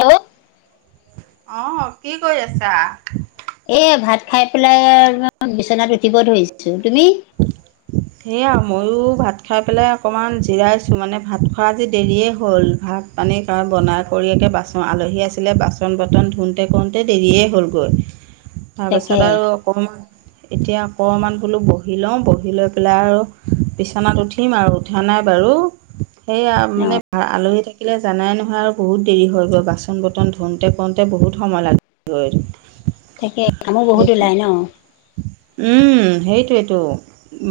Hello অহ কি কৰি আছা? এ ভাত খাই পেলাই বিচনাত উঠিব ধৰিছোঁ তুমি। [inaudible] সেয়া ময়ো ভাত খাই পেলাই অকণমান জিৰাইছোঁ মানে ভাত খোৱা আজি দেৰিয়ে হ'ল ভাত পানী বনাই কৰি বাচন আলহী আছিলে বাচন বৰ্তন ধুওঁতে কৰওঁতে দেৰিয়ে হ'লগৈ তাকে তাৰপিছত আৰু অকণমান এতিয়া অকণমান বোলো বহি লওঁ বহি লৈ পেলাই আৰু বিছনাত উঠিম আৰু উঠা নাই বাৰু সেইয়া অ মানে আলহী থাকিলে জানাই নহয় আৰু বহুত দেৰি হৈ গৈ বাচন বৰ্তন ধোওঁতে পওঁতে বহুত সময় লাগেগৈ। তাকে কামো বহুত ওলাই ন সেইটোৱেইটো।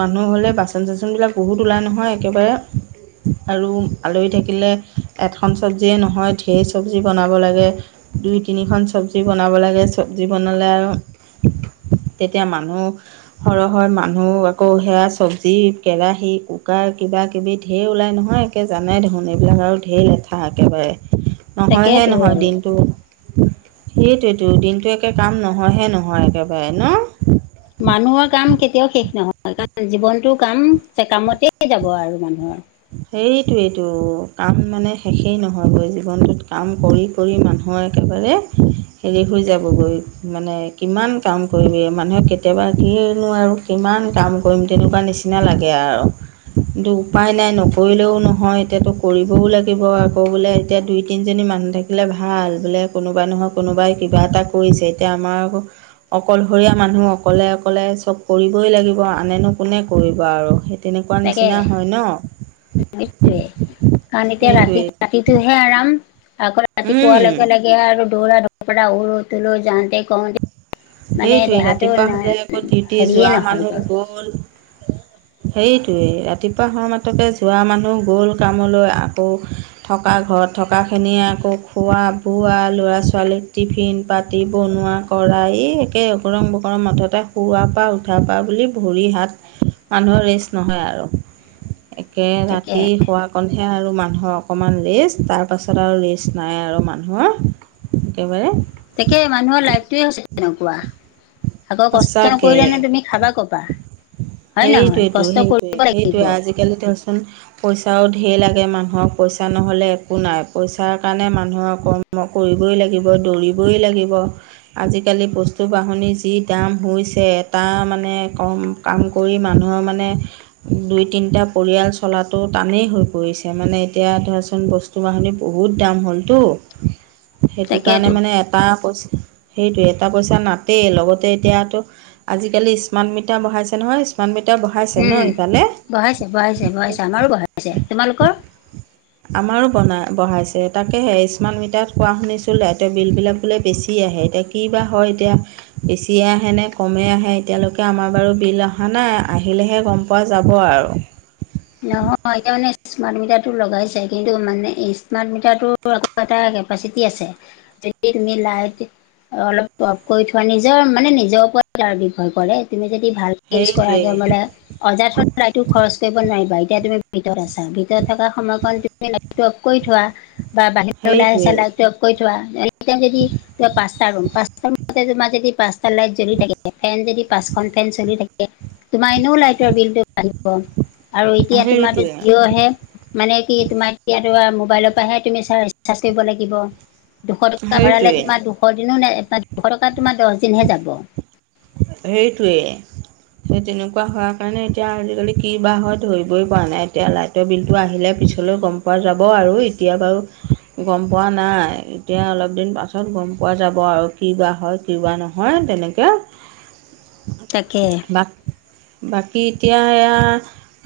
মানুহ হ'লে বাচন চাচনবিলাক বহুত ওলাই নহয় একেবাৰে আৰু আলহী থাকিলে এখন চব্জিয়ে নহয় ঢেৰ চব্জি বনাব লাগে। দুই তিনিখন চব্জি বনাব লাগে চব্জি বনালে আৰু তেতিয়া মানুহ সৰহৰ মানুহ আকৌ সেয়া চবজি কেৰাহী কুকাৰ কিবাকিবি ঢেৰ ওলাই নহয় একে জানাই দেখোন এইবিলাক আৰু ঢেৰ লেঠা একেবাৰে নহয় হে তাকেতো নহয় আৰু দিনটো। সেইটোতো দিনটো একে কাম নহয়হে নহয় একেবাৰে ন। মানুহৰ কাম কেতিয়াও শেষ নহয়। কাৰণ জীৱনটো কাম কামতেই যাব আৰু মানুহৰ। সেইটোইটো কাম মানে শেষেই নহয়গৈ জীৱনটোত কাম কৰি কৰি মানুহৰ একেবাৰে হেৰি হৈ যাবগৈ মানে কিমান কাম কৰিবি মানুহক কেতিয়াবা কি নোৱাৰোঁ, কিমান কাম কৰিম তেনেকুৱা নিচিনা লাগে আৰু কিন্তু উপায় নাই। কৰিলেও নহয় এতিয়াতো কৰিবও লাগিব আকৌ বোলে এতিয়া দুই তিনিজনী মানুহ থাকিব ভাল বোলে কোনোবাই নহয় কোনোবাই কিবা এটা কৰিছে এতিয়া আমাৰ অকলশৰীয়া মানুহ অকলে অকলে চব কৰিবই লাগিব আনেনো কোনে কৰিব আৰু সেই তেনেকুৱা নিচিনা হয় ন। য়ে কাৰণ এতিয়া ৰাতি সেইটোৱেই ৰাতিটোহে আৰাম আকৌ ৰাতিপুৱা উম লগে লগে আৰু দৌৰাপৰা উৰ তোলো যানতে কওঁতে। মানে সেইটোৱেই দেহাটো ৰাতিপুৱা হ'লে আকৌ ডিউটি হেৰিয়ে যোৱা মানুহ নহয়গৈ গ'ল। সেইৰিটোৱেই ৰাতিপুৱা সময়মাততে যোৱা মানুহ গ'ল কামলৈ আকৌ, থকা ঘৰত থকাখিনিয়ে আকৌ খোৱা বোৱা ল'ৰা ছোৱালীক টিফিন পাতি বনোৱা, কৰাই একেকৰং বকৰং মঠতে শুৱাৰ পৰা উঠাৰ পা বুলি ভৰি হাত, মানুহৰ ৰেষ্ট নহয় আৰু একে তাকে ৰাতি শুৱ কঠে আৰু মানুহৰ অকমান ৰেষ্ট তাৰ পাছত আৰু ৰেষ্ট নাই আৰু মানুহৰ। একেবাৰে তাকে মানুহৰ লাইফটোৱে হৈছে তেনেকুৱা আগৰ কষ্ট নকৰিলে সঁচাকে নে তুমি খাবা কবা হয় নহয় কষ্ট কৰিব লাগিব। গলে টেচন পইচাও ধঢেৰ লাগে মানুহক পইচা নহ'লে একো নাই পইচাৰ কাৰণে মানুহৰ কৰ্ম কৰিবই লাগিব, দৌৰিবই লাগিব। আজিকালি বস্তু বাহনি যি, দাম হৈছে এটা মানে কম কাম কৰি মানুহৰ মানে দুই তিনিটা পৰিয়াল চলাটো টানেই হৈ পৰিছে মানে এতিয়া ধৰাচোন বস্তু তোমাৰ হলি বহুত দাম হ'লতো সেইটো কাৰণে তাকেতো মানে এটা পইচা সেইটোে এটা পইচা নাাটই লগতে এতিয়াতো আজিকালি স্মাৰ্ট মিটাৰ বঢ়াইছে নহয় স্মাৰ্ট মিটাৰ বঢ়াইছে ন সফালে বঢ়াইছে-বঢ়াইছে-বঢ়াইছে আমাৰো বঢ়াইছে তোমালোকৰ আমাৰো বনাই বঢ়াইছে তাকেহে স্মাৰ্ট মিটাৰত কোৱা শুনিছোঁ লাইটৰ বিলবিলাক বোলে বেছি আহে এতিয়া কি বা হয় এতিয়া বেছিয়ে আহে নে কমেই আহে এতিয়ালৈকে আমাৰ বাৰু বিল অহা নাই আহিলেহে গম পাম। পোৱা যাব আৰু। নহয় এতিয়া মানে স্মাৰ্ট মিটাৰটো লগাইছে কিন্তু মানে স্মাৰ্ট মিটাৰটো এটা কেপাচিটি আছে, যদি তুমি লাইট অলপ অফ কৰি থোৱা, নিজৰ মানে নিজৰ ওপৰত নিৰ্ভৰ কৰে, তুমি যদি যদি ভালকে ইউজ কৰা, সেইটোৱে যে বুলে অযথা লাইটটো খৰচ কৰিম নোৱাৰা, এতিয়া তুমি ভিতৰত আছা ভিতৰত থাকা সময়খন তুমি লাইটটো অফ কৰি থোৱা। বা বাহিৰলৈ ওলাই আহিছা সেইটোৱে লাইকটো অফ কৰি থোৱা, এনেকে যদি পাঁচটা ৰুম পাঁচটা ৰুমত তোমাৰ যদি পাঁচটা লাইট জ্বলি থাকে, ফেন যদি পাঁচখন ফেন চলি থাকে তোমাৰ এনেও লাইটৰ বিলটো বাঢ়িব আৰু এতিয়া তোমাৰ সেইটোৱে জিঅ'হে। মানে কি তোমাৰ মোবাইলৰ পৰাহে তুমি ৰিচাৰ্জ চিচাৰ কৰিব লাগিব। দুশ টকা ভৰালে সেইটোৱে তোমাৰ দুশ দিনো নাই, দুশ টকা তোমাৰ দহ দিনহে যাব। সেইটোৱে। সেই তেনেকুৱা হোৱাৰ কাৰণে এতিয়া আজিকালি কি বা হয় ধৰিবই পৰা নাই, এতিয়া লাইট টৰ বিলটো আহিলে পিছলৈ গ'ম পোৱা যাব আৰু, এতিয়া বাৰু গ'ম পোৱা নাই। এতিয়া অলপ দিন পাছত গম পোৱা যাব আৰু কি বা হয় কি বা নহয় তেনেকে। তাকে। বাক বাকী এতিয়া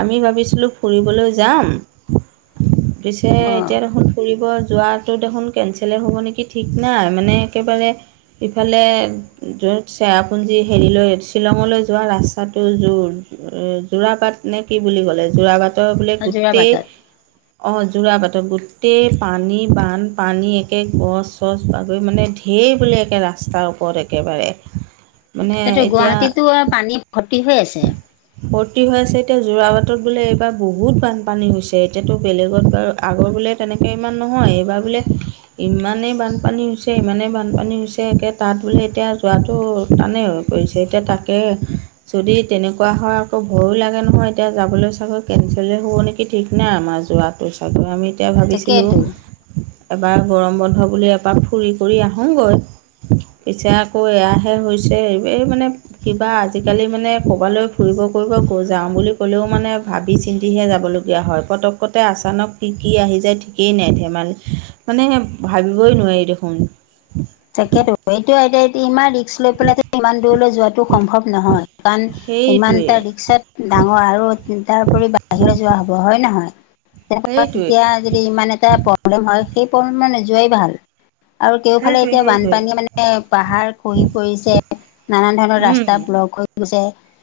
আমি ভাবিছিলোঁ ফুৰিবলৈ যাম পিছে এতিয়া অ' দেখোন ফুৰিব যোৱাটো দেখোন কেচেলেই হ'ব নেকি ঠিক নাই, মানে একেবাৰে ইফালে জ'ৰ্ছ চেৰাপুঞ্জী হেৰিলৈ শ্বিলঙলৈ যোৱা ৰাস্তাটো জোৰ এ, জোৰা বাট নে কি বুলি ক'লে, জোৰাবাটৰ বোলে গোটেই যোৰাবাটত অ' জোৰা বাটত গোটেই পানী, বানপানী, একে গছ চছ বাগৈ মানে দেৰ একে ৰাস্তাৰ ওপৰত একেবাৰে। মানে তাতে এতিয়া গুৱাহাটীতো পানী ভৰ্তি হৈ আছে। ভৰ্তি হৈ আছে, এতিয়া জোৰা বাটত বোলে এইবাৰ বহুত বানপানী হৈছে, এতিয়াতো বেলেগত বাৰু আগৰ বোলে তেনেকৈ ইমান নহয়, এইবাৰ বোলে ইমানেই বানপানী হৈছে, ইমানেই বানপানী হৈছে একে তাত বোলে এতিয়া যোৱাটো টানেই আৰু। পৰিছে এতিয়া তাকে যদি তেনেকুৱা হয় আকৌ ভয়ো লাগে নহয়, এতিয়া যাবলৈ চাগৈ কেঞ্চলে হ'ব নেকি ঠিক নাই আমাৰ যোৱা টো চাগৈ, আমি এতিয়া ভাবিছিলোঁ তাকেইতো। এবাৰ গৰম বন্ধ বুলি এপাক ফুৰি কৰি আহোঁগৈ। পিছে আকৌ এয়াহে হৈছে, এই মানে কিবা আজিকালি মানে ভবালৈ ফুৰিব যাওঁ বুলি ক'লেও মানে ভাবি চিন্তিহে যাবলগীয়া হয়, পটক ক'তে আচানক কি কি আহি যায় ঠিকেই নাই, ধেমালী মানে ভাবিবই নোৱাৰি দেখোন। তাকেতো, এইটো এতিয়া ইমান ৰি ৰিক্স লৈ পেলাই ইমান দূৰলৈ যোৱাটো সম্ভৱ নহয় কাৰণ ইমান সেইটোৱে এটা ৰিক্সাত ডাঙৰ আৰু তাৰ উপৰি বাহিৰলৈ যোৱা হ'ব হয় নহয়? সেইটোৱে তেতিয়া যদি ইমান এটা প্ৰব্লেম হয় সেই প্ৰব্লেমত নোযোৱাই ভাল। আৰু কেউফালে সেইটোৱে এতিয়া সেইটোৱে বানপানী মানে পাহাৰ খহি পৰিছে, নানান ধৰণৰ ৰাস্তা উম ব্লক হৈ ছে,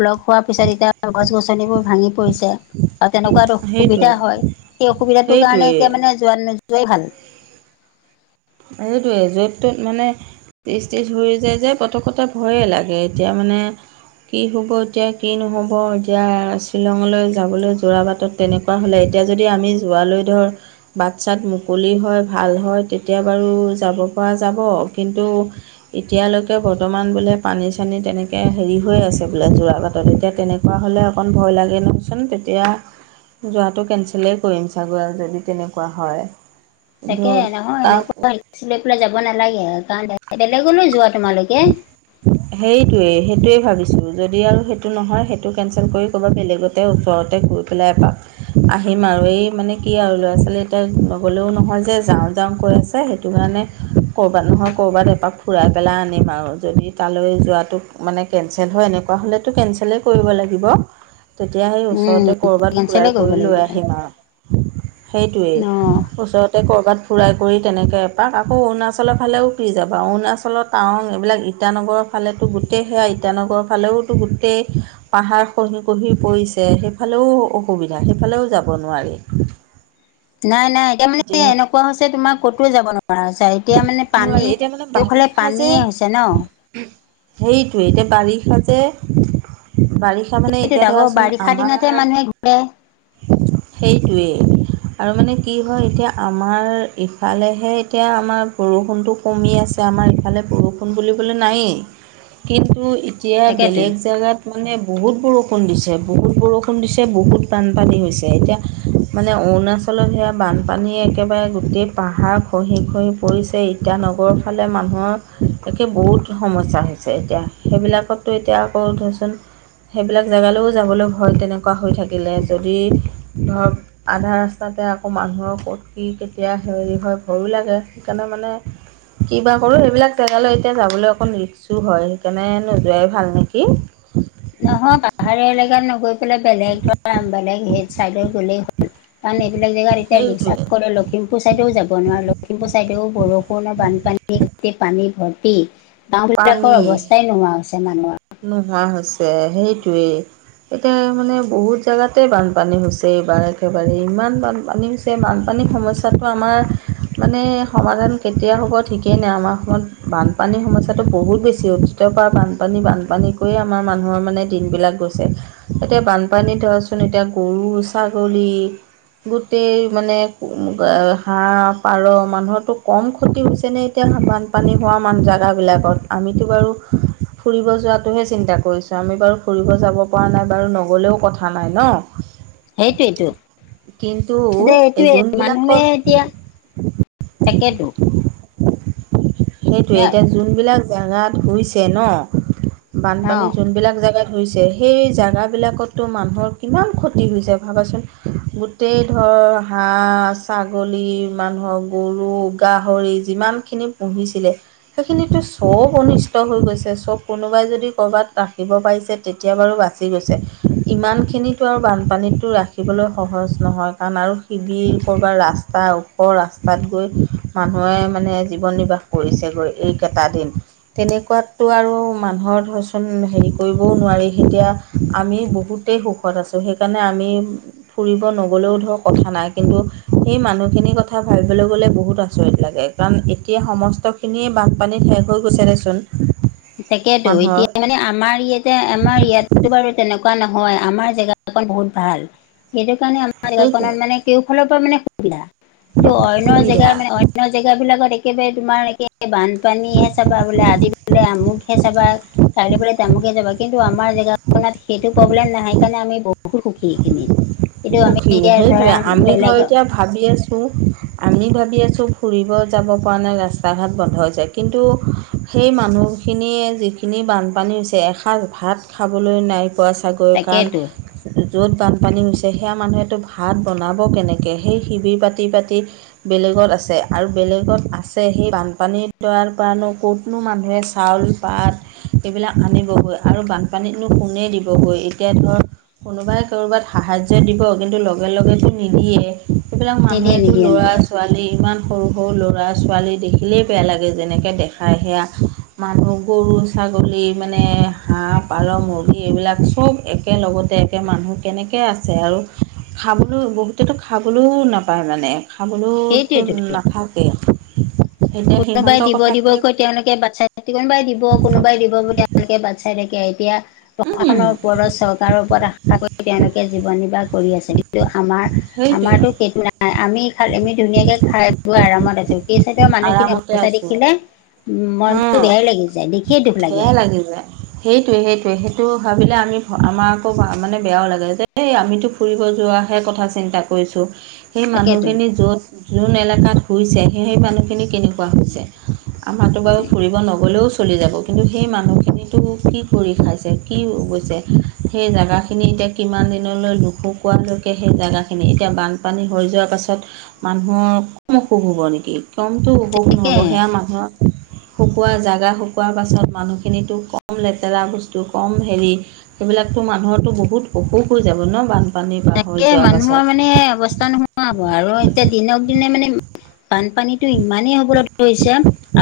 ব্লক হোৱাৰ পিছত এতিয়া গছ গছনিবোৰ ভাঙি পৰিছে। আৰু তেনেকুৱাত অসুবিধা সেইটোৱে হয়, সেই অসুবিধাটোৰ কাৰণে সেইটোৱে এতিয়া মানে যোৱা নোযোৱাই ভাল। এইটোয়ে য'ত টো মানে ত্ৰিছ ত্ৰিছ হৈ যায় যে পটকতে ভয়ে লাগে, এতিয়া মানে কি হ'ব এতিয়া কি নহ'ব এতিয়া শ্বিলঙলৈ যাবলৈ যোৰা বাটত তেনেকুৱা হ'লে এতিয়া যদি আমি যোৱালৈ ধৰ বাট চাত মুকলি হয় ভাল হয় এতিয়া বাৰু যাব পৰা যাব, কিন্তু এতিয়ালৈকে বৰ্তমান বোলে পানী চানী তেনেকৈ হেৰি হৈ আছে বোলে যোৰাবাটত। এতিয়া তেনেক কুৱা হ'লে অকণ ভয় লাগে নহয়চোন। তেতিয়া যোৱাটো কেঞ্চেলেই কৰিম ছাগৈ যদি তেনেকুৱা হয়। তাকে ধৰ নহয় তাক এনেকুৱা ৰিক্সলৈ পেলাই যাব নালাগে কাৰণ, বেলেগলৈ যোৱা তোমালোকে। সেইটোৱেই সেইটোৱেই ভাবিছোঁ যদি আৰু সেইটো নহয় সেইটো কেঞ্চেল কৰি ক'ৰবাত বেলেগতে ওচৰতে গৈ পেলাই এপাক আহিম আৰু, এই মানে কি আৰু ল'ৰা ছোৱালী এতিয়া নগ'লেও নহয় যে যাওঁ যাওঁ কৈ আছে সেইটো কাৰণে ক'ৰবাত নহয় ক'ৰবাত এপাক ফুৰাই আনিম আৰু, যদি তালৈ যোৱাটো মানে কেঞ্চেল হয় এনেকুৱা হ'লেতো কেঞ্চেলেই কৰিব লাগিব। তেতিয়া সেই উম ওচৰতে ক'বাত ফুৰাই কেনচেলে কৰিব কৰি লৈ লাগিব এতিয়া আহিম আৰু। সেইটোৱেই অ। ওচৰত তে ক'ৰবাত ফুৰাই কৰি তেনেকৈ এপাক, আকৌ অৰুণাচলৰ ফালেও কি যাবা। অৰুণাচলত টাৱং এইবিলাক ইটানগৰৰ ফালেতো গোটেই সেয়া ইটানগৰৰ ফালেওতো গোটেই পাহাৰ খহি খহি পৰিছে, সেইফালেও অসুবিধা সেইফালেও যাব নোৱাৰি। নাই নাই এতিয়া মানে এনেকুৱা হৈছে তোমাৰ ক'তোও যাব নোৱাৰা। এতিয়া মানে পানী নোৱাৰি এতিয়া কেউফালে পানীয়ে হৈছে ন। সেইটোয়ে এতিয়া বাৰিষাযে বাৰিষা। তাৰ মানে এতিয়া সেইটোত আকৌ ধৰাচোন বাৰিষা আমাৰ দিনতহে মানুহে ঘূৰে। সেইটোৱেই, আৰু মানে কি হয় এতিয়া আমাৰ ইফালেহে এতিয়া আমাৰ বৰষুণটো কমি আছে আমাৰ ইফালে বৰষুণ বুলিবলৈ নায়েই, কিন্তু এতিয়া তাকেতো বেলেগ জেগাত মানে বহুত বৰষুণ দিছে বহুত বৰষুণ দিছে বহুত বানপানী হৈছে। এতিয়া মানে অৰুণাচলত সেয়া বানপানী একেবাৰে গোটেই পাহাৰ খহি খহি পৰিছে, ইটানগৰৰ ফালে মানুহৰ একে বহুত সমস্যা হৈছে এতিয়া। সেইবিলাকততো এতিয়া আকৌ ধৰচোন সেইবিলাক জেগালৈও যাবলৈ ভয় তেনেকুৱা হৈ থাকিলে। যদি ধৰক আধা ৰাস্তাতে আকৌ মানুহৰ ক'ত কি কেতিয়া হেৰি হয় ভয়ো লাগে। সেইকাৰণে মানে কিবা কৰো সেইবিলাক জেগালৈ এতিয়া যাবলৈ অকণ ৰিক্সো হয়, সেইকাৰণে নোযোৱাই ভাল নেকি। নহয় পাহাৰীয়া এলেকাত নগৈ পেলাই বেলেগ ধৰা বেলেগ চাইদে গ'লেই হ কাৰন এইবিলাক জেগাত এতিয়া হিংসাক সেইটোৱে দৰ লগত লখিমপুৰ চাইডেও যাব নোৱাৰা লখিমপুৰ চাইডেও বৰষুণৰ বানপানী গোটেই পানী ভৰ্তি। গাঁও বিলাকৰ পানী অৱস্থাই নোহোৱা হৈছে মানুহৰ। নোহোৱা হৈছে সেইটোৱেই। এতিয়া মানে বহুত জেগাতে বানপানী হৈছে, এইবাৰ একেবাৰে ইমান বানপানী হৈছে। যে বানপানীৰ সমস্যাটো আমাৰ মানে সমাধান কেতিয়া হ'ব ঠিকেই নাই, আমাৰ অসমত বানপানীৰ সমস্যাটো বহুত বেছি হ তীতৰ পা বানপানী বানপানী কৰিয়েই আমাৰ মানুহৰ মানে দিনবিলাক গৈছে। এতিয়া বানপানীত ধৰকচোন এতিয়া গৰু ছাগলী গোটেই মানে আ হাঁহ পাৰ মানুহৰটো কম ক্ষতি হৈছে নে? তিয়া বানপানী হোৱা মান জেগাবিলাকত আমিতো বাৰু ফুৰিব যোৱাত টোহে চিন্তা কৰিছো, আমি বাৰু ফুৰিব যাব পৰা নাই বাৰু নগ'লেও কথা নাই ন। সেইটোইটো কিন্তু এতিয়া এই এইটোৱে মানুহে যোনবিলাকত এতিয়া তাকেটো সেইটোৱে এতিয়া যোনবিলাক জেগাতই হৈছে ন' অ বানপানী যোনবিলাক জেগাত হৈছে সেই জেগাবিলাকত টো মানুহৰ কিমান ক্ষতি হৈছে ভাবাচোন গো টেই ধৰ হাঁহ, ছাগলী মানুহৰ গৰু, গাহৰি যিমানখিনি পুঢ়িছিলে সেইখিনিটো চব অনিষ্ট হৈ গৈছে চব কোনোবাই যদি ক'ৰবাত ৰাখিব পাৰিছে। তেতিয়া বাৰু বাচি গৈছে ইমানখিনোটো আৰু বানপানীতটো ৰাখিবলৈ সহজ নহয় কাৰণ আৰু শিবিৰ ক'ৰবাৰ ৰাস্তা ওখ ৰাস্তাত গৈ মানুহে মানে জীৱন নিৰ্বাহ কৰিছে গৈ এইকেইটা দিন। তেনেকুৱাতটো আৰু মানুহৰ ধৰচোন হেৰি কৰিবও নোৱাৰি এতিয়া আমি বহুতেই সুখ খত আছোঁ সেইকাৰণে আমি ফুৰিব নগ'লেও ধৰক কথা নাই কিন্তু সেই মানুহখিনিৰ কথা ভাবিবলৈ গ'লে বহুত আচৰিত লাগে। কাৰণ এতিয়া সমস্তখিনিয়ে বানপানীত শেষ হৈ গৈছে দে চুন তাকেতো এতিয়া মানে আমাৰ ইয়াতে আমাৰ ইয়াতটো বাৰু তেনেকুৱা নহয় আমাৰ জেগা কন বহুত ভাল। সেইটো কাৰণে আমাৰ জেগাখনত সেইটোৱে মানে কেওফালৰ পৰা মানে সুবিধা কিন্তু অইনৰ জেগাৰ সুবিধা মানে অই ন জেগাবিলাকত একেবাৰে তোমাৰ একে বানপানীহে চাবা বোলে আজি বুলে আমুক হে চাবা কাইলৈ বোলে তামুকে যাবা কিন্তু আমাৰ জেগাখনত সেইটো প্ৰব্লেম নহয় কাৰণে আমি বহুত সুখী এইখিনিত। এইটো আমি সুখী, এতিয়া সেইটোৱে ধৰা আমি ধৰ বেলেগৰ এতিয়া ভাবি আছোঁ আমি ভাবি আছোঁ ফুৰিব যাব পৰা নাই ৰাস্তা ঘাট বন্ধ হৈ যায়। কিন্তু, সেই মানুহখিনিয়ে যিখিনি বানপানী হৈছে এসাঁজ ভাত খাবলৈ নাই পোৱা ছাগৈ, কাৰণ তাকেতো য'ত বানপানী হৈছে, তে সেয়া মানুহেতো ভাত বনাব কেনেকে? সেই শিবিৰ পাতি-পাতি, বেলেগত আছে আৰু বেলেগত আছে সেই বানপানী দোৱাৰ পৰানো ক'ত কোনো মানুহে চাউল পাত এইবিলাক আনিবগৈ আৰু বানপানীতনো কোনে দিবগৈ এতিয়া ধৰ কোনোবাই কৰবাত সাহাৰ্য দিব কিন্তু ত' লগে-লগে নিদিয়ে। সেইবিলাক নিদিয়ে মানুহেটো নিদিয়ে ল'ৰা নিদিয়ে ছোৱালী ইমান সৰু-সৰু ল'ৰা ছোৱালী দেখিলেই বেয়া লাগে যেনেকৈ দেখাই সেয়া মানুহ গৰু, ছাগলী মানে হাঁহ, পাৰ, মুৰ্গী এইবিলাক চব একেলগতে তে মানুহ কেনেকৈ আছে? আৰু খাবলৈ বহুতেতো খাবলৈও নাপায় মানে খাবলৈওতো সেইটোৱেতো নাথাকে। কোনোবাই দিব দিব কৈ তেওঁলোকে বাচ্ছাই কোনোবাই দিব, কোনোবাই দিব বুলি তেওঁলোকে বাট চাই থাকে। এতিয়া প্ৰশাসনৰ ওপৰতৰত চক কাৰ ওপৰত আশা কৰি তেওঁলোকে জীৱন নিৰ্বাহ কৰি আছে কিন্তু আমাৰ সেইটোৱে আমাৰো সেইটো নাই আমি খাল আমি ধুনীয়াকে খাই আৰামত আছো খেই চাইদৰ মানুহ আৰামতে অৱস্থা আছো দেখিলে উম, মনতটো বেয়াই লাগি যায় দেখিয়ে দুখ লাগে। তাকিব [unintelligible] সেইটোৱে-সেইটোৱে সেইটো ভাবিলে আমি আমাৰ আকৌ মানে বেয়াও লাগে যে এই আমিতো ফুৰিব যোৱাহে কথা চিন্তা কৰিছোঁ। সেই তাকেতো মানুহখিনি য'ত যোন এলেকাত শুইছে স সেই মানুহখিনি কেনেকুৱা হৈছে। মহাটো বাৰু ফুৰিব নগ'লেও চলি যাব। কিন্তু সেই মানুহখিনিতো কি কৰি খাইছে? কি গৈছে সেই জেগাখিনি এতিয়া কিমান দিনলৈ নুখুকোৱালৈকে সেই জেগাখিনি, এতিয়া বানপানী হৈ যোৱাৰ পাছত মানুহৰ কম অসুখ হ'ব নেকি, কমটো অসুখ নহ'ব তাকে সেয়া মানুহৰ শুকোৱা জাগা শুকোৱাৰ পাছত মানুহখিনিতো কম লেতেৰা বস্তু, কম হেৰি সেইবিলাকতো মানুহৰো বহুত অসুখ হৈ যাব ন' বান তাকে মানুহৰ মানে অৱস্থা নোহোৱা হ'ব আৰু এতিয়া দিনক দিনে মানে বানপানীতো ইমানেই হ'বলৈ ধৰিছে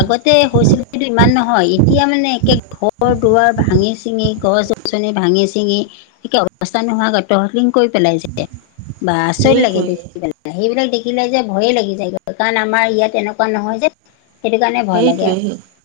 আগতে হৈছিল কিন্তু ইমান নহয়, এতিয়া মানে একে ঘৰ দুৱাৰ ভাঙি চিঙি গছ নি ভাঙি চিঙি একে অৱস্থা নোহোৱা গত কৈ পেলাইছে বা আচৰিত লাগে দেখি সেইটোৱেই পেলাই। সেইবিলাক দেখিলেযে ভয়ে লাগি যায়গৈ কাৰণ আমাৰ ইয়াত এনেকুৱা নহয় যে। সেইটো কাৰণে ভয় লাগে আৰু। সেইটোৱেই